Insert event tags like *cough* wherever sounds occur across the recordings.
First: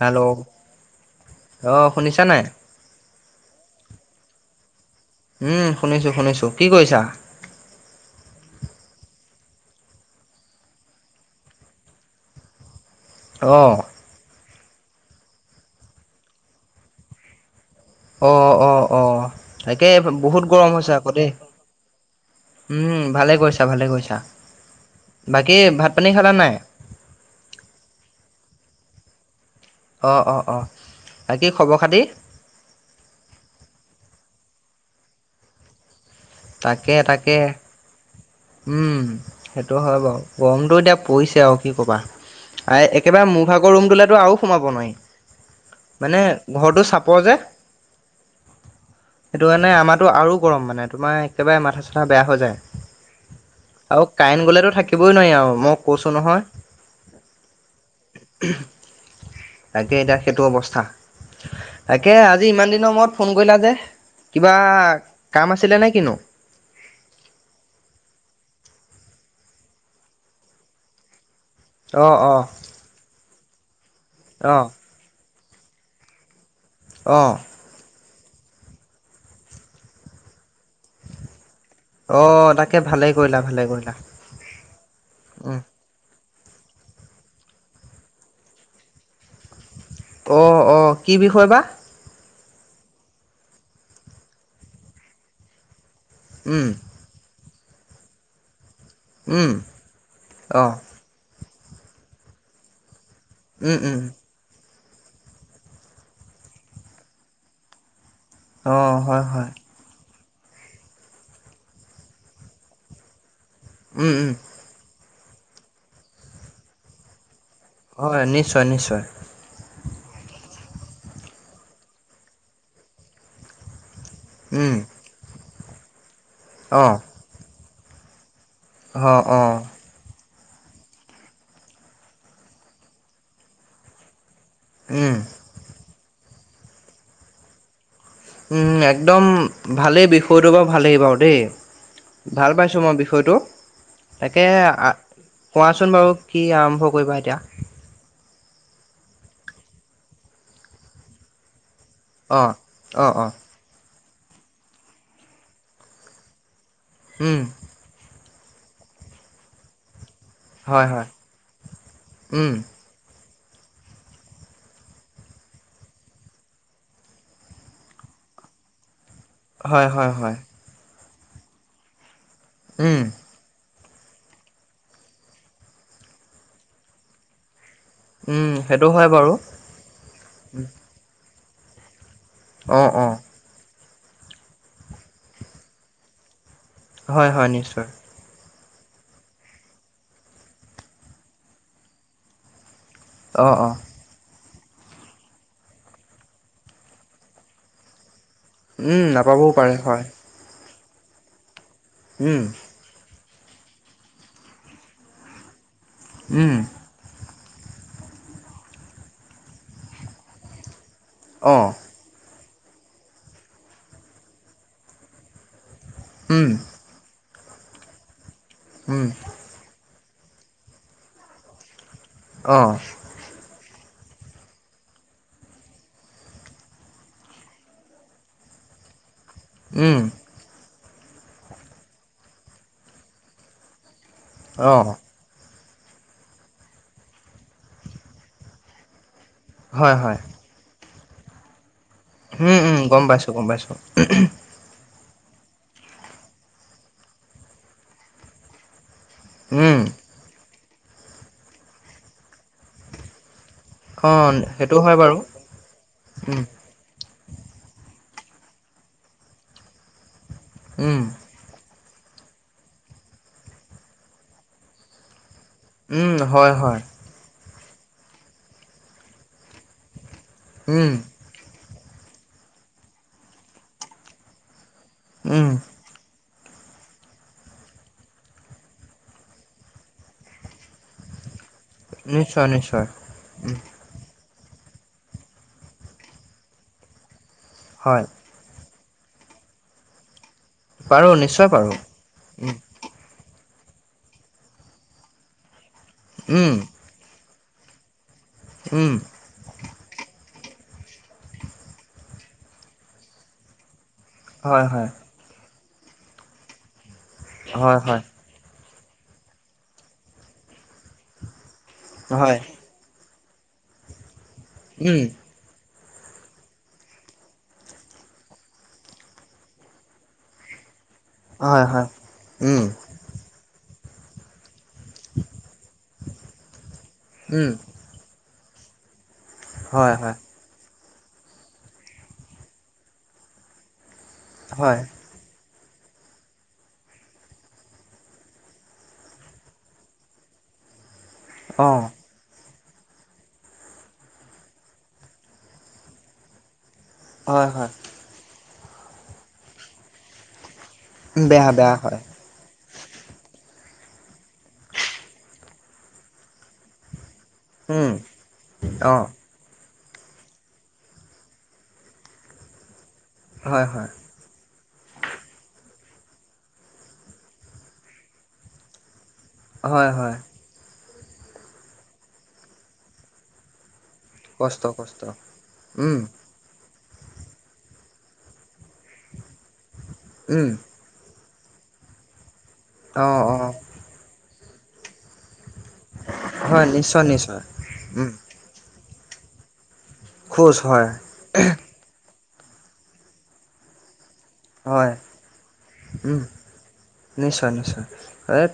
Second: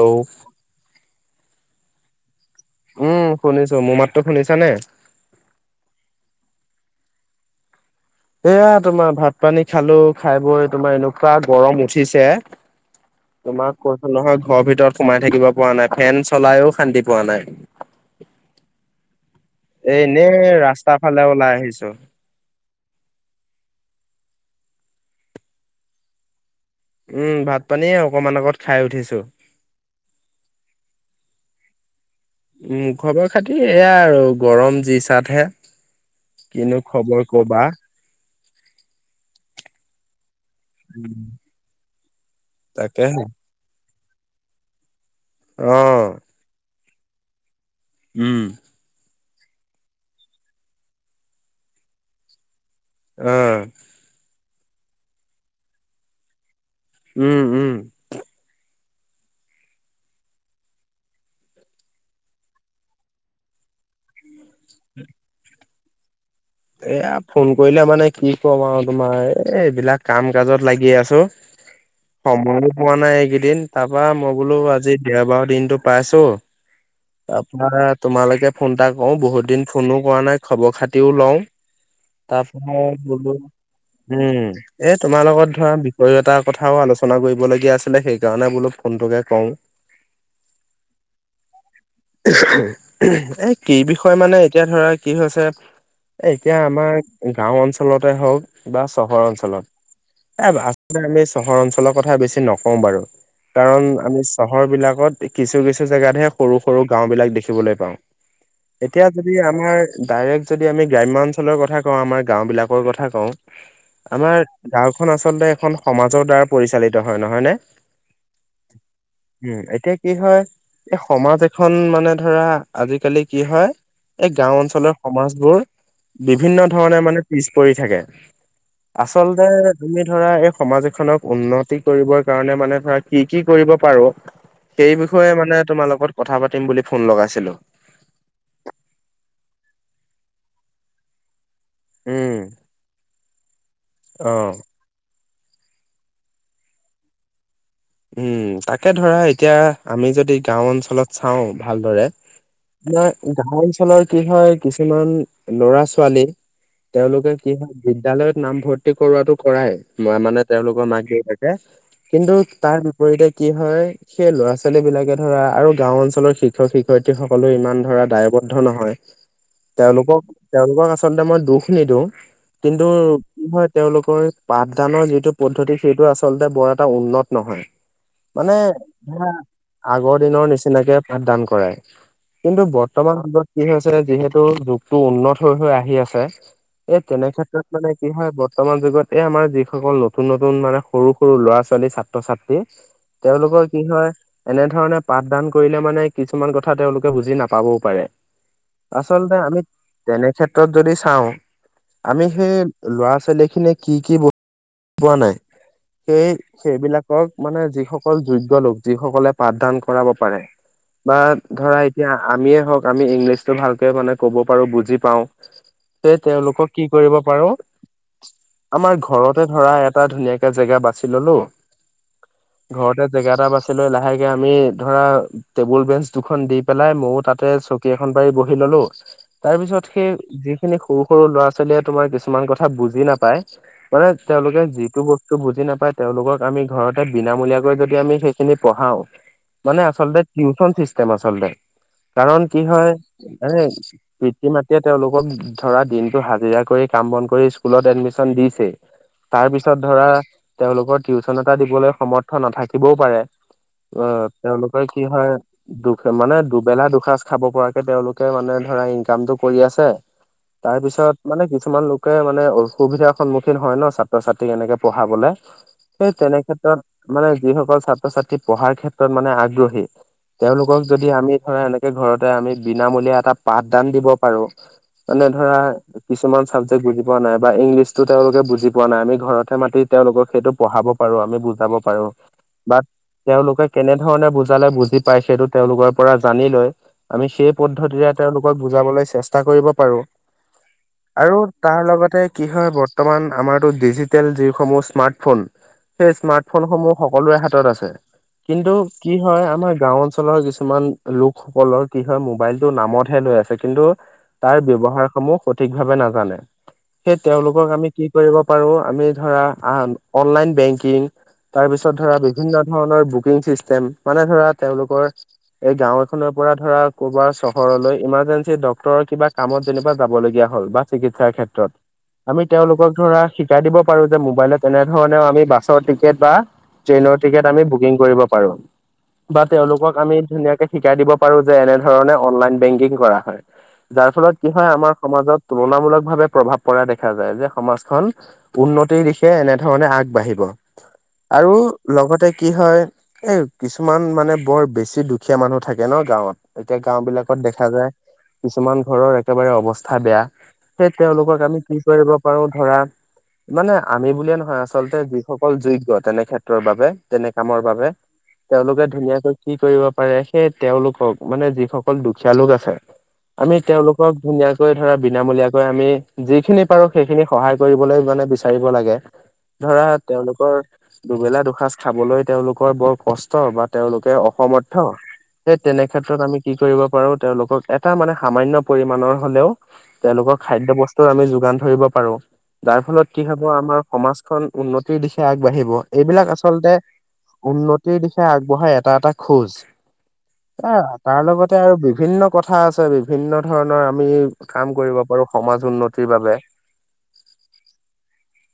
Hello, অহ, শুনিছা নাই? উম, শুনিছোঁ। মোৰ মাতটো শুনিছা নে? উম, শুনিছোঁ, শুনিছোঁ কি কৰিছা? এয়া তোমাৰ ভাত-পানী খালো, খাই বৈ তোমাৰ এনেকুৱা গৰম উঠিছে। অ তোমাক কৈছোঁ নহয়, ঘৰৰ ভিতৰত সোমাই থাকিব পৰা নাই, ফেন চলাইও শান্তি পোৱা নাই। অ, অ, অ, তাকে এ এনেই বহুত গৰম হৈছে ৰাস্তাৰ আকৌ ফালে দেই। ওলাই আহিছো ভালে কৰিছা, ভালে কৰিছা। বাকী ভাত-পানী খালা নে নাই? উম, ভাত-পানীয়ে অকমান আগত খাই উঠিছোঁ। অ, অ, অ, বাকি খবৰ খাতি? উম, খবৰ খাতি এয়াই আৰু গৰম জি, চাতহে। কিনো তাকে খবৰ তাকে কবা। উম, সেইটো হয় বাৰু। গৰমটো এতিয়া পৰিছে আৰু কি ক'বা, আ, তাকে একেবাৰে মোৰভাগৰ ৰুমটোলেতো আৰু সোমাব অ নোৱাৰি। মানে ঘৰটো চাপৰ যে। উম, সেইটো কাৰণে আমাৰতো আৰু গৰম মানে তোমাৰ একেবাৰে মাথা-চাথা বেয়া হৈ যায়। অ, আৰু কাৰেন্ট গ'লে তো, থাকিবই নোৱাৰি আৰু মই কৈছোঁ নহয়। উম, উম, *unintelligible* তাকে এতিয়া সেইটো অৱস্থা, তাকে আজি ইমান দিনৰ মূৰত ফোন কৰিলা যে। কিবা কাম আছিলে নে, কিনো? এয়া, ফোন কৰিলে মানে কি কম আৰু তোমাৰ এ, এইবিলাক কাম-কাজত লাগি আছো। অ অ সময়ো পোৱা নাই, এইকেইদিন তাৰপা মই অ বোলো আজি দেওবাৰ দিনতো পাইছো, অ তা তোমালৈকে ফোন এটা কৰোঁ, বহুত দিন ফোনো কৰা নাই খবৰ-খাতিও লওঁ। অ *inaudible* তাকে ভালেই কৰিলা ভালে কৰিলা উম, এ, তোমাৰ লগত উম ধৰা বিষয় এটাৰ কথাও আলোচনা কৰিবলগীয়া আছিলে, সেইকাৰণে বোলোঁ ফোনটোকে কৰোঁ। অ, অ, কি বিষয় বা? এই কি বিষয় মানে, এতিয়া ধৰা কি হৈছে এই এতিয়া উম আমাৰ গাঁও অঞ্চলতে হ'ওক বা চহৰ উম অঞ্চলত অ এই আমি চহৰ অঞ্চলৰ কথা বেছি নকওঁ বাৰু, উম কাৰণ উম আমি চহৰ বিলাকত কিছু, কিছু, জেগাতহে সৰু সৰু গাওঁ বিলাক দেখিবলৈ পাওঁ। অ এতিয়া হয় যদি, হয় আমাৰ ডাইৰেক্ট যদি আমি গ্ৰাম্য অঞ্চলৰ কথা কওঁ, আমাৰ গাঁওবিলাকৰ কথা কওঁ, উম উম আমাৰ গাঁওখন আচলতে এখন সমাজৰ দ্বাৰা পৰিচালিত হয়, নহয় নে? হয়, নিশ্চয় নিশ্চয়। উম এতিয়া কি হয় এই সমাজ এখন মানে ধৰা আজিকালি কি হয় এই গাঁও উম অঞ্চলত সমাজ বোৰ বিভিন্ন অ ধৰণে মানে পিছ পৰি থাকে। অ অ আচলতে আমি ধৰা এই সমাজ এখনক উন্নতি কৰিবৰ কাৰণে মানে ধৰা কি কি কৰিব পাৰোঁ। সেই উম বিষয়ে মানে তোমাৰ লগত কথা পাতিম বুলি ফোন লগাইছিলো। উম একদম ভালেই বিষয়টো বাৰু ভালেই বাৰু দেই। উম, ভাল পাইছোঁ মই বিষয়টো। তাকে অ'। আ কোৱাচোন বাৰু কি আৰম্ভ কৰিবা এতিয়া? উম তাকে ধৰা এতিয়া আমি যদি গাঁও অঞ্চলত চাওঁ ভালদৰে অঁ আমাৰ অঁ অঁ গাঁও অঞ্চলৰ কি হয় কিছুমান লৰা ছোৱালী তেওঁলোকে উম কি হয় বিদ্যালয়ত নাম ভৰ্তি কৰোৱাটো কৰাই, মানে তেওঁলোকৰ হয় মাক হয় দেউতাকে কিন্তু উম তাৰ বিপৰীতে কি হয় সেই ল'ৰা ছোৱালী বিলাকে ধৰা আৰু গাঁও অঞ্চলৰ শিক্ষক শিক্ষয়িত্ৰী সকলেও ইমান ধৰা দায়বদ্ধ নহয়। হয় হয় তেওঁলোকক হয় তেওঁলোকক আচলতে মই দুখ নিদিওঁ কিন্তু উম কি হয় তেওঁলোকৰ পাঠদানৰ যিটো পদ্ধতি সেইটো আচলতে বৰ এটা উন্নত নহয়। উম মানে সেইটো হয় বাৰু আগৰ দিনৰ নিচিনাকে পাঠদান কৰাই কিন্তু অঁ অঁ বৰ্তমান সময়ত কি হৈছে যিহেতু যুগটো উন্নত হৈ হৈ আহি আছে, এই তেনে হয় হয় ক্ষেত্ৰত নিশ্চয় মানে কি হয় বৰ্তমান যুগত এই আমাৰ যিসকল নতুন নতুন মানে সৰু সৰু ল'ৰা ছোৱালী ছা ত্ৰ ছাত্ৰী, অঁ তেওঁলোকৰ অঁ কি হয় এনে ধৰণে পাঠদান কৰিলে মানে কিছুমান কথা তেওঁলোকে বুজি নাপাবও পাৰে। উম আচলতে নাপাবও আমি পাৰে হয় তেনে ক্ষেত্ৰত যদি চাওঁ আমি উম সেই ল'ৰা ছোৱালী খিনি কি কি বুজি পোৱা নাই সেই উম সেইবিলা কৰ মানে যিসকল যোগ্য লোক যিসকলে পাঠদান কৰাব পাৰে, বা অঁ ধৰা এতিয়া আমিয়ে হওঁক আমি ইংলিছটো ভালকে মানে ক'ব পাৰো বুজি পাওঁ, সেই উম তেওঁলোকক কি কৰিব পাৰো আমাৰ উম ঘৰতে ধৰা এটা ধুনীয়াকে জেগা বাছি ললো। অঁ ঘৰতে জেগা এটা বাচি লৈ লাহেকে আমি ধৰা টেবুল বেঞ্চ দুখন দি পেলাই মইও তাতে চকী এখন পাৰি বহি ললো। তাৰপিছত উম সেই যিখিনি সৰু সৰু ল'ৰা ছোৱালীয়ে তোমাৰ কিছুমান কথা বুজি নাপায়। মানে তেওঁলোকে অঁ যিটো বস্তু বুজি নাপায় তেওঁলোকক আমি ঘৰতে বিনামূলীয়াকৈ যদি আমি সেইখিনি পঢ়াও। মানে হয় হয় আচলতে টিউচন চিষ্টেম আচলতে কাৰণ, উম কি উম হয় গম পাইছোঁ গম পাইছোঁ এ পিতৃ মা- তৃয়ে এতিয়া তেওঁলোকক ধৰা দিনটো হাজিৰা কৰি কাম বন কৰি স্কুলত এডমিচন দিছে। তাৰপিছত উম ধৰা তেওঁওলোকৰ টিউচন এটা দিবলৈ সমৰ্থ নাথাকিবও পাৰে। অঁ তেওঁলোকে কি হয় দু মানে উম দু বেলা দুসাঁজ খাব পৰাকে তেওঁলোকে মানে ধৰা ইনকামটো কৰি আছে। উম তাৰপিছত মানে কিছুমান লোকে মানে অসুবিধাৰ সন্মুখীন হয় ন, ছাত্ৰ ছাত্ৰীক এনেকে পঢ়াবলৈ। সেই উম তেনে হয় ক্ষেত্ৰত হয় মানে, যিসকল ছাত্ৰ ছাত্ৰী পঢ়াৰ ক্ষেত্ৰত মানে আগ্ৰহী তেওঁলোকক উম যদি আমি ধৰা এনেকে ঘৰতে আমি বিনামূলীয়া এটা পাঠদান দিব পাৰো। মানে উম ধৰা। কিছুমান চাব্জেক্ট বুজি পোৱা নাই বা ইংলিছতো তেওঁলোকে বুজি পোৱা নাই আমি ঘৰতে মাতি তেওঁলোকক সেইটো পঢ়াব পাৰো আমি বুজাব পাৰো নিশ্চয় বা নিশ্চয় উম, তেওঁলোকে কেনে ধৰণে বুজালে বুজি পাই, সেইটো তেওঁলোকৰ পৰা জানি লৈ আমি সেই হয় পদ্ধতিৰে তেওঁলোকক বুজাবলৈ চেষ্টা কৰিব পাৰো। পাৰোঁ আৰু নিশ্চয় পাৰোঁ তাৰ লগতে কি উম হয় ব ৰ্তমান আমাৰতো ডিজিটেল যিসমূহ স্মাৰ্টফোন। সেই স্মাৰ্ট উম ফোনসমূহ সকলোৰে হাতত আছে। কিন্তু উম। কি হয় আমাৰ গাওঁ - লৰা কিছুমান লোকসকলৰ কি হয় মোবাইলটো নামতহে লৈ আছে। কিন্তু তাৰ হয় হয় ব্যৱহাৰ সমূহ সঠিক ভাৱে নাজানে। সেই তেওঁওলোকক হয় আমি হয় কি কৰিব পাৰো। আমি ধৰা অ'নলাইন বেংকিং, তাৰপিছত ধৰা হয় বিভিন্ন ধৰণৰ বুকিং চিষ্টেম, মানে ধৰা উম তেওঁলোকৰ- এই গাঁও এখনৰ পৰা ধৰা ক'ৰবাৰ চহৰলৈ ইমাৰ্জেঞ্চি ডক্তৰৰ কিবা কামত যেনিবা যাব লগগীয়া হ'ল বা চিকিৎসাৰ হয় হয় ক্ষেত্ৰত। আমি উম তেওঁলোকক ধৰা শিকাই দিব পাৰো যে মোবাইলত এনে ধৰণেও আমি বাছৰ টিকেট বা ট্ৰেইনৰ উম টিকেট আমি বুকিং কৰিব পাৰো। বা হয় তেওঁলোকক হয় আমি ধুনীয়াকে শিকাই দিব পাৰো যে এনেধৰণে অনলাইন বেংকিং কৰা হয়। যাৰ ফলত কি হয় আমাৰ সমাজত তুলনামূলক ভাৱে প্ৰভাৱ পৰা দেখা যায়। যে সমাজখন উন্নতিৰ দিশে এনে ধৰণে আগবাঢ়িব। আৰু অ লগতে কি হয় এই কিছুমান মানে বৰ বেছি দুখীয়া মানুহ থাকে ন গাঁৱত। এতিয়া গাওঁ বিলাকত হয় দেখা হয় যায় কিছুমান ঘৰৰ একেবাৰে অৱস্থা বেয়া। সে তেওঁলোকক বেয়া আমি বেয়া কি হয় কৰিব পাৰো ধৰা মানে আমি বুলিয়ে নহয় হয়ঁ আচলতে যিসকল যোগ্য। তেনে ক্ষেত্ৰৰ বাবে তেনে কামৰ বাবে উম তেওঁলোকে অ ধুনীয়াকৈ- কি কৰিব পাৰে সেই তেওঁলোকক, মানে যিসকল দুখীয়া লোক আছে। আমি হয় হয় তেওঁলোকক ধুনীয়াক কৈ ধৰা বিনামূলীয়াকৈ আমি যিখিনি পাৰো সেইখিনি সহায় কৰিবলৈ মানে বিচাৰিব লাগে। ধৰা হয় হয় তেওঁলোকৰ দুবেলা দুসাঁজ খাবলৈ তেওঁলোকৰ বৰ কষ্ট বা- তেওঁলোকে কষ্ট অসমৰ্থ। কষ্ট সেই উম তেনেক্ষ্ষেত্ৰত আমি কি কৰিব পাৰো তেওঁলোকক এটা মানে সামান্য পৰিমণৰ হলেওঁ তেওঁলোকৰ উম খাদ্য বস্তু টো আমি যোগান ধৰিব পাৰো, যাৰ ফলত অ কি অ হ'ব আমাৰ সমাজখন উন্নতিৰ দিশে আগবাঢ়িব। এইবিলাক হয় আচলতে নিশ্চয় নিশ্চয় উন্নতিৰ উম দিশে আগবঢ়াই- এটা এটা খোজ খোজ এ হয় তাৰ লগত ততে আৰু বিভিন্ন কথা আছে। বিভিন্ন ধৰণৰ আমি কাম হয় কৰিব পাৰো সমাজ উন্নতিৰ উম বাবে। নিশ্চয় নিশ্চয়।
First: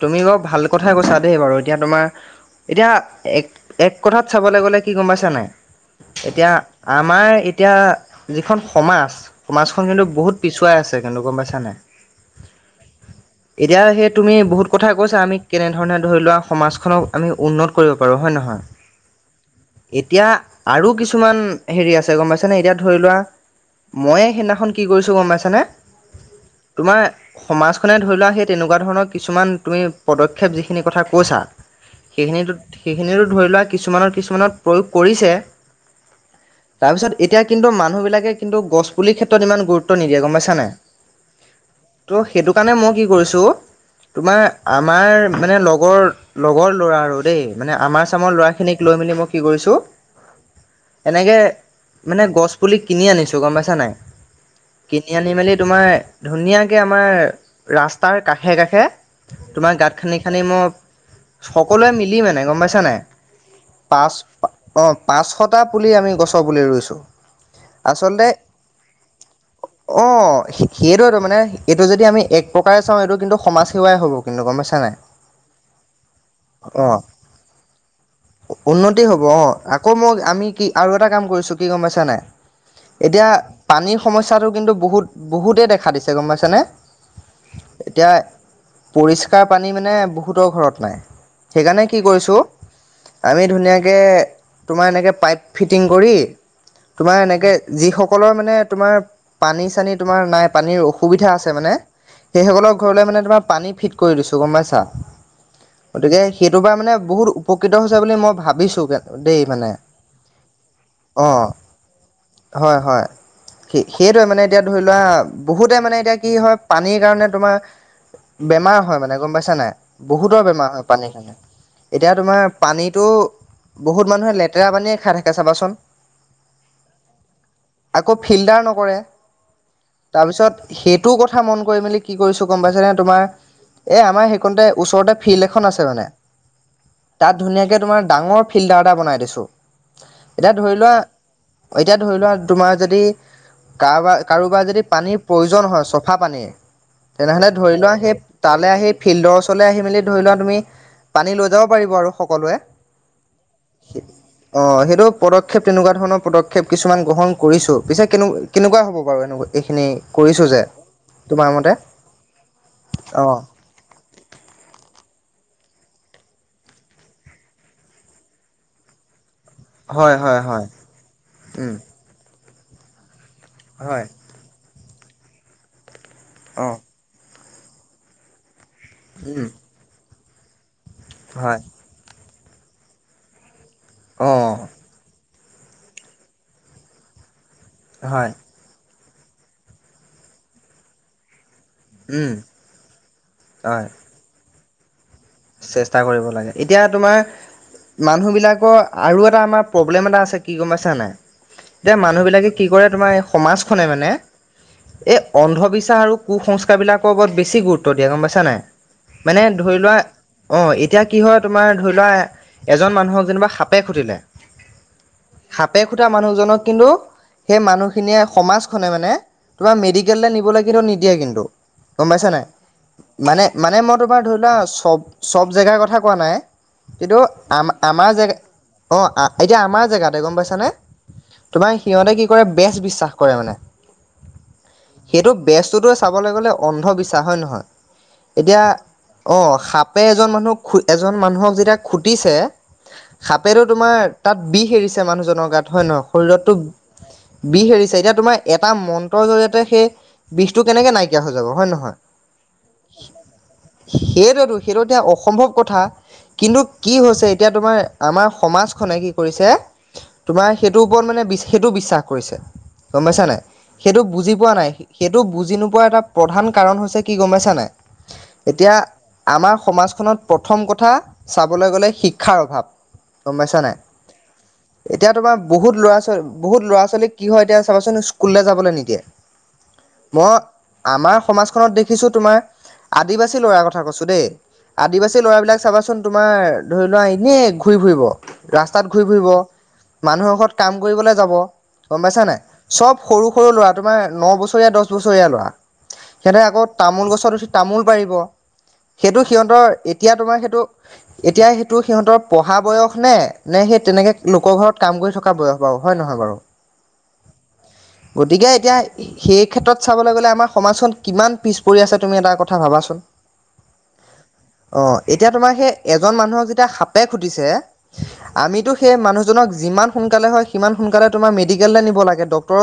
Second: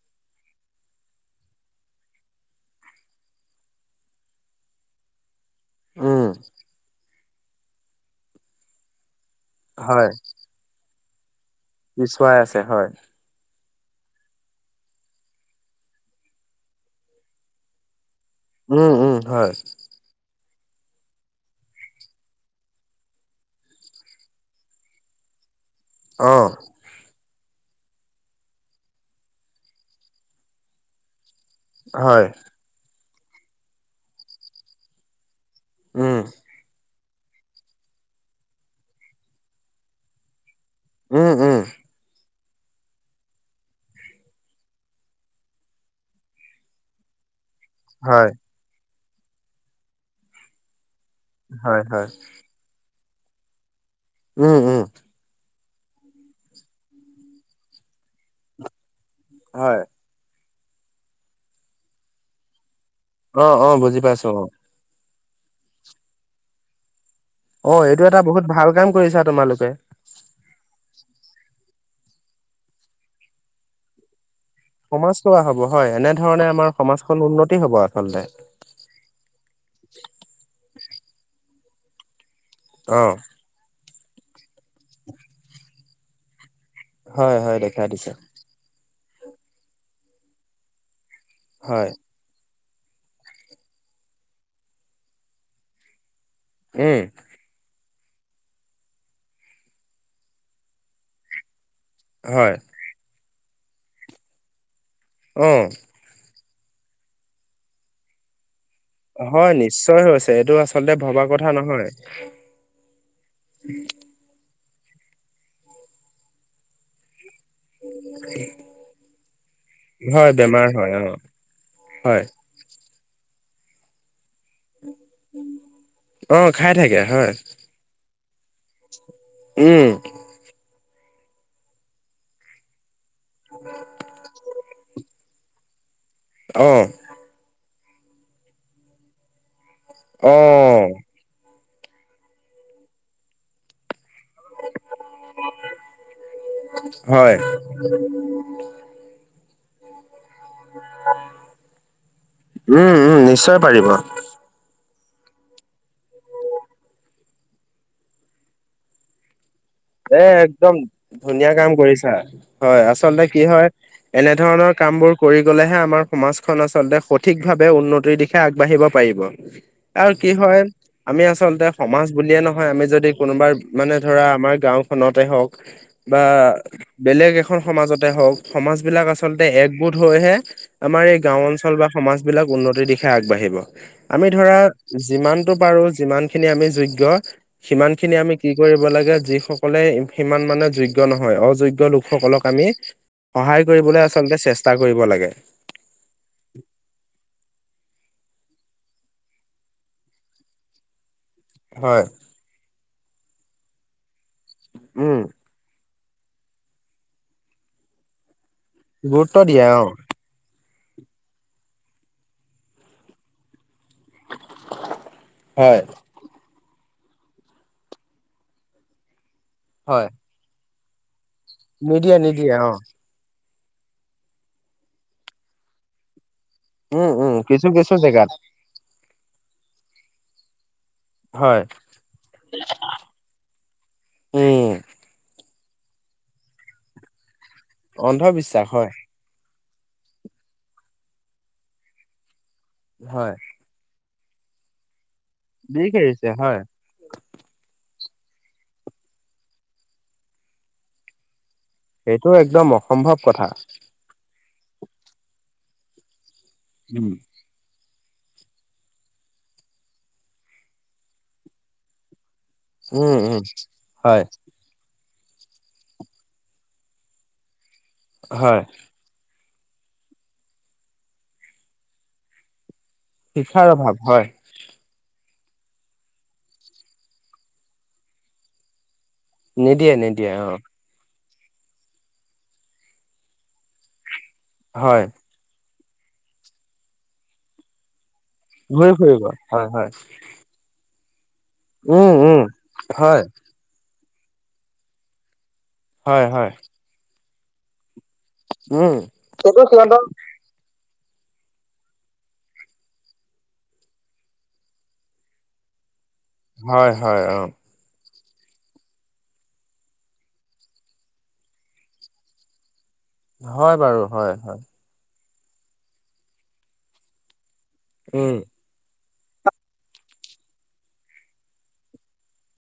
তুমি ব ভাল কথাাই কৈছা দেই বাৰু, এতিয়া তোমাৰ এতিয়া এক এক কথাত চাবলৈ গ'লে কি গম পাইছা নাই। উম। এতিয়া আমাৰ এতিয়া যিখন সমাজ, সমাজখন কিন্তু হয় বহুত পিছুৱাই আছে কিন্তু গম পাইছা নাই। পিছুৱাই আছে হয়। এতিয়া সেই তুমি বহুত কথা কৈছা। আমি কেনেধৰণে ধৰি লোৱা সমাজখনক আমি উন্নত কৰিব পাৰোঁ হয়ঁ নহয়। উমঁ উমঁ হয়। এতিয়া আৰু কিছুমান হেৰি আছে গম পাইছে নে এতিয়া ধৰি লোৱা মই সেইদিনাখন কি কৰিছো গম পাইছানে? অঁ! তোমাৰ সমাজখনে ধৰি লোৱা সেই তেনেকুৱা ধৰণৰ কিছুমান তুমি পদক্ষেপ যিখিনি কথা কৈছা। হয়। সেইখিন সেইখিনিতো ধৰি লোৱা কিছুমানৰ কিছুমানত প্ৰয়োগ কৰিছে। উমঁ! তাৰপিছত এতিয়া কিন্তু মানুহ বিলাকে কিন্তু গছ পুলিৰ ক্ষেত্ৰত ইমান গুৰুত্ব নিদিয়ে গম পাইছানই। উমঁ উমঁ! ত সেইটো কাৰণে মই কি কৰিছোঁ- তোমাৰ আমাৰ মানে লগৰ লগৰ ল'ৰা আৰু দেই- মানে আমাৰ হয় চামৰ ল'ৰা খিনিক লৈ মেলি মই কি কৰিছোঁ এনেকে হয় হয়। মানে গছ পুলি কিনি আনিছো গম পাইছা নাই। উম উম। কিনি আনি মেলি তোমাৰ ধুনীয়াকৈ আমাৰ ৰাস্তাৰ কাষে কাষে, তোমাৰ হয়। গাত। খানি খানি মই সকলোৱে মিলি মানে গম পাইছা নাই। অ' অ' বুজি পাঁচ। পাইছো পা অ পাঁচশটা পুলি আমি গছৰ পুলি ৰুইছো। অহ এইটো এটা বহুত ভাল কাম কৰিছা তোমালোকে। অহ সেইৱেটো মানে এইটো যদি আমি এক প্ৰকাৰে চাওঁ এইটো কিন্তু সমাজ সেৱাই হ'ব কিন্তু গম পাইছা। নাই সমাজ সেৱা হব হয় এনেধৰণে আমাৰ অঁ সমাজখন উন্নতি হব আচলতে। উন্নতি হ'ব অহ আকৌ মই আমি কি আৰু এটা কাম কৰিছো কি গম পাইছা নাই। অ' এতিয়া পানীৰ সমস্যাটো কিন্তু বহুত বহুতেই দেখা দিছে গম পাইছানে। হয় হয় দেখা দিছে। এতিয়া পৰিষ্কাৰ পানী মানে বহুতৰ ঘৰত নাই হয় সেইকাৰণে কি কৰিছো। আমি ধুনীয়াকে তোমাৰ এনেকে পাইপ ফিটিং কৰি। উম তোমাৰ এনেকে যিসকলৰ মানে তোমাৰ। পানী -চানী তোমাৰ নাই পানীৰ অসুবিধা আছে মানে হয় সেইসকলক। ঘৰলে মানে তোমাৰ পানী ফিট কৰি দিছো গম পাইছা। উম। গতিকে সেইটো পৰা মানে বহুত উপকৃত হৈছে বুলি মই ভাবিছোঁ। দেই হয় মানে নিশ্চয় হৈছে এইটো আচলতে ভবা কথা অঁ নহয়। হয় হয়। সেই সেইটোৱে মানে এতিয়া ধৰি লোৱা বহুতে মানে এতিয়া কি হয় পানীৰ কাৰণে তোমাৰ। বেমাৰ হয় মানে গম পাইছা নাই বহুতৰ বেমাৰ হয় পানীৰ কাৰণে এতিয়া হয় তোমাৰ। পানীটো বহুত মানুহে লে তেৰা পানী খাই থাকে চাবা চোন, অ খাই থাকে হয় আকৌ ফিল্টাৰ ন উম। তাৰপিছত সেইটো কথা মন কৰি মেলি। কি কৰিছোঁ গম পাইছানে তোমাৰ এই আমাৰ সেইকণতে ওচৰতে ফিল্ড এখন আছে মানে। অ তাত ধুনীয়াকে তোমাৰ ডাঙৰ ফিল্টাৰ এটা বনাই দিছোঁ অ এতিয়া ধৰি লোৱা। এতিয়া ধৰি লোৱা তোমাৰ যদি। কাবা কাৰোবাৰ যদি পানীৰ প্ৰয়োজন হয় চফা পানীৰ। হয় তেনেহ'লে ধৰি লোৱা সেই তালৈ আহি ফিল্ডৰ ওচৰলে আহি মেলি ধৰি লোৱা তুমি। পানী লৈ যাব পাৰিব আৰু সকলোৱে। উম উম নিশ্চয় পাৰিব অহ সেইটো পদক্ষেপ তেনেকুৱা ধৰণৰ পদক্ষেপ কিছুমান গ্ৰহণ কৰিছোঁ পিছে কেনে কেনেকুৱা হ'ব বাৰু এনেকুৱা এইখিনি। এ কৰিছোঁ যে একদম তোমাৰ ধুনীয়া কাম মতে কৰিছা হয় আচলতে অ' কি হয়। এনেধৰণৰ কাম বোৰ কৰি গলেহে আমাৰ সমাজখন আচলতে সঠিক ভাৱে উন্নতিৰ দিশ। এ আগবাঢ়িব পাৰিব। আৰু কি হয়। আমি আচলতে উম সমাজ বুলিয়ে নহয়, আমি যদি কোনোবাৰ মানে হয় ধৰা আমাৰ! গাঁওখনতে হওঁক বা অ' বেলেগ এখন সমাজতে হওঁক! সমাজ বিলাক আচলতে উম একগোট হৈহে আমাৰ এই গাও হয় অঞ্চল বা! সমাজ বিলাক উন্নতিৰ দিশে আগবাঢ়িব। আমি অ' ধৰা! যিমানটো পাৰোঁ যিমান খিনি আমি যোগ্য। সিমান খিনি হয় আমি কি কৰিব লাগে, যি সকলে সিমান মানে যোগ্য নহয় অযোগ্য উম লোকসকলৰ আমি সহায় হয় কৰিবলৈ আ! আচলতে চেষ্টা কৰিব লাগে। চেষ্টা কৰিব লাগে, এতিয়া তোমাৰ মানুহ বিলাকৰ আৰু এটা আমাৰ প্ৰব্লেম এটা আছে, কি গম পাইছানে নাই? এতিয়া হয়। মানুহ বিলাকে কি কৰে, তোমাৰ এই সমাজখনে মানে, এই উম অন্ধবিশ্বাস আৰু কুসংস্কাৰবিলাকৰ ওপৰত বেছি গুৰুত্ব দিয়ে গম পাইছা নাই, গুৰুত্ব মানে দিয়ে ধৰি অ। লোৱা অ', এতিয়া কি হয় তোমাৰ ধৰি লোৱা, এজন মানুহক যেনিবা সাপে খুটিলে সাপে হয়। খুটা মানুহজনক কিন্তু, সেই মানুহখিনিয়ে সমাজখনে মানে, তোমাৰ হয়। মেডিকেললে নিবলে কিন্তু নিদিয়ে কিন্তু, গম নিদিয়ে পাইছা নাই, নিদিয়ে অ। মানে মানে মই তোমাৰ ধৰি লোৱা চব চব জেগাৰ কথা কোৱা নাই, উম কিন্তু উম কিছু আম কিছু আমাৰ জেগাত জেগা অ', এতিয়া আমাৰ জেগাতে গম পাইছানে? হয় তোমাৰ সিহঁতে কি কৰে, বেচ বিশ্বাস কৰে মানে। উম সেইটো বেচটোটো চাবলৈ গ'লে, অন্ধবিশ্বাস হয় নে নহয়? এতিয়া অন্ধবিশ্বাস, হয়। অ', সাপে এজন মানুহক, এজন মানুহক যেতিয়া খুটিছে হয় সাপেটোত তোমাৰ তাত বিষ এৰিছে মানুহজনৰ গাত, হয় বিষ নে নহয় এৰিছে শৰীৰততো হয় বিষ এৰিছে, এতিয়া তোমাৰ এটা মন্ত্ৰৰ জৰিয়তে সেই বিষটো কেনেকে নাইকিয়া হৈ যাব হয় নে নহয়? সেইটো একদম অসম্ভৱ কথা। সেইটোতো সেইটো এতিয়া অসম্ভৱ কথা, কিন্তু কি উম হৈছে এতিয়া তোমাৰ আমাৰ সমাজখনে কি কৰিছে, তোমাৰ সেইটোৰ ওপৰত মানে, সেইটো বিশ্বাস কৰিছে। গম উম পাইছা উম নাই, সেইটো হয় বুজি পোৱা নাই। সেইটো বুজি নোপোৱা এটা প্ৰধান কাৰণ হৈছে কি গম পাইছা নাই, হয় এতিয়া আমাৰ সমাজখনত প্ৰথম কথা চাবলৈ গ'লে শিক্ষাৰ অভাৱ। গম পাইছা শিক্ষাৰ নাই? অভাৱ হয় এতিয়া তোমাৰ বহুত ল'ৰা ছোৱা, বহুত ল'ৰা ছোৱালীক কি হয়, এতিয়া চাবাচোন স্কুললৈ যাবলৈ নিদিয়ে। নিদিয়ে নিদিয়ে, মই অ'। আমাৰ সমাজখনত দেখিছো তোমাৰ, আদিবাসী ল'ৰাৰ কথা কৈছো দেই। হয় আদিবাসী ল'ৰাবিলাক চাবাচোন তোমাৰ, ধৰি লোৱা এনেই ঘূৰি ফুৰিব। ৰাস্তাত ঘূৰি ফুৰিব, মানুহৰ ঘৰত কাম কৰিবলে যাব, গম উম পাইছানে নাই, উম চব হয় সৰু সৰু ল'ৰা তোমাৰ ন বছৰীয়া দহ বছৰীয়া ল'ৰা, হয় সিহঁতে হয় আকৌ তামোল গছত উঠি তামোল পাৰিব। সেইটো সিহঁতৰ এতিয়া তোমাৰ সেইটো এতিয়া সেইটো সিহঁতৰ পঢ়া বয়স নে, নে সেই তেনেকৈ লোকৰ ঘৰত কাম কৰি থকা বয়স, বাৰু হয় নে নহয় বাৰু? হয় হয়, অ'। গতিকে এতিয়া সেই ক্ষেত্ৰত চাবলৈ গ'লে, আমাৰ সমাজখন কিমান পিছ পৰি আছে, তুমি এটা কথা ভাবাচোন। হয় বাৰু, হয় হয়। অ', এতিয়া তোমাৰ সেই এজন মানুহক যেতিয়া সাপে খুটিছে, উম আমিতো সেই মানুহজনক যিমান সোনকালে হয়, সিমান সোনকালে তোমাৰ মেডিকেললে নিব লাগে, ডক্টৰ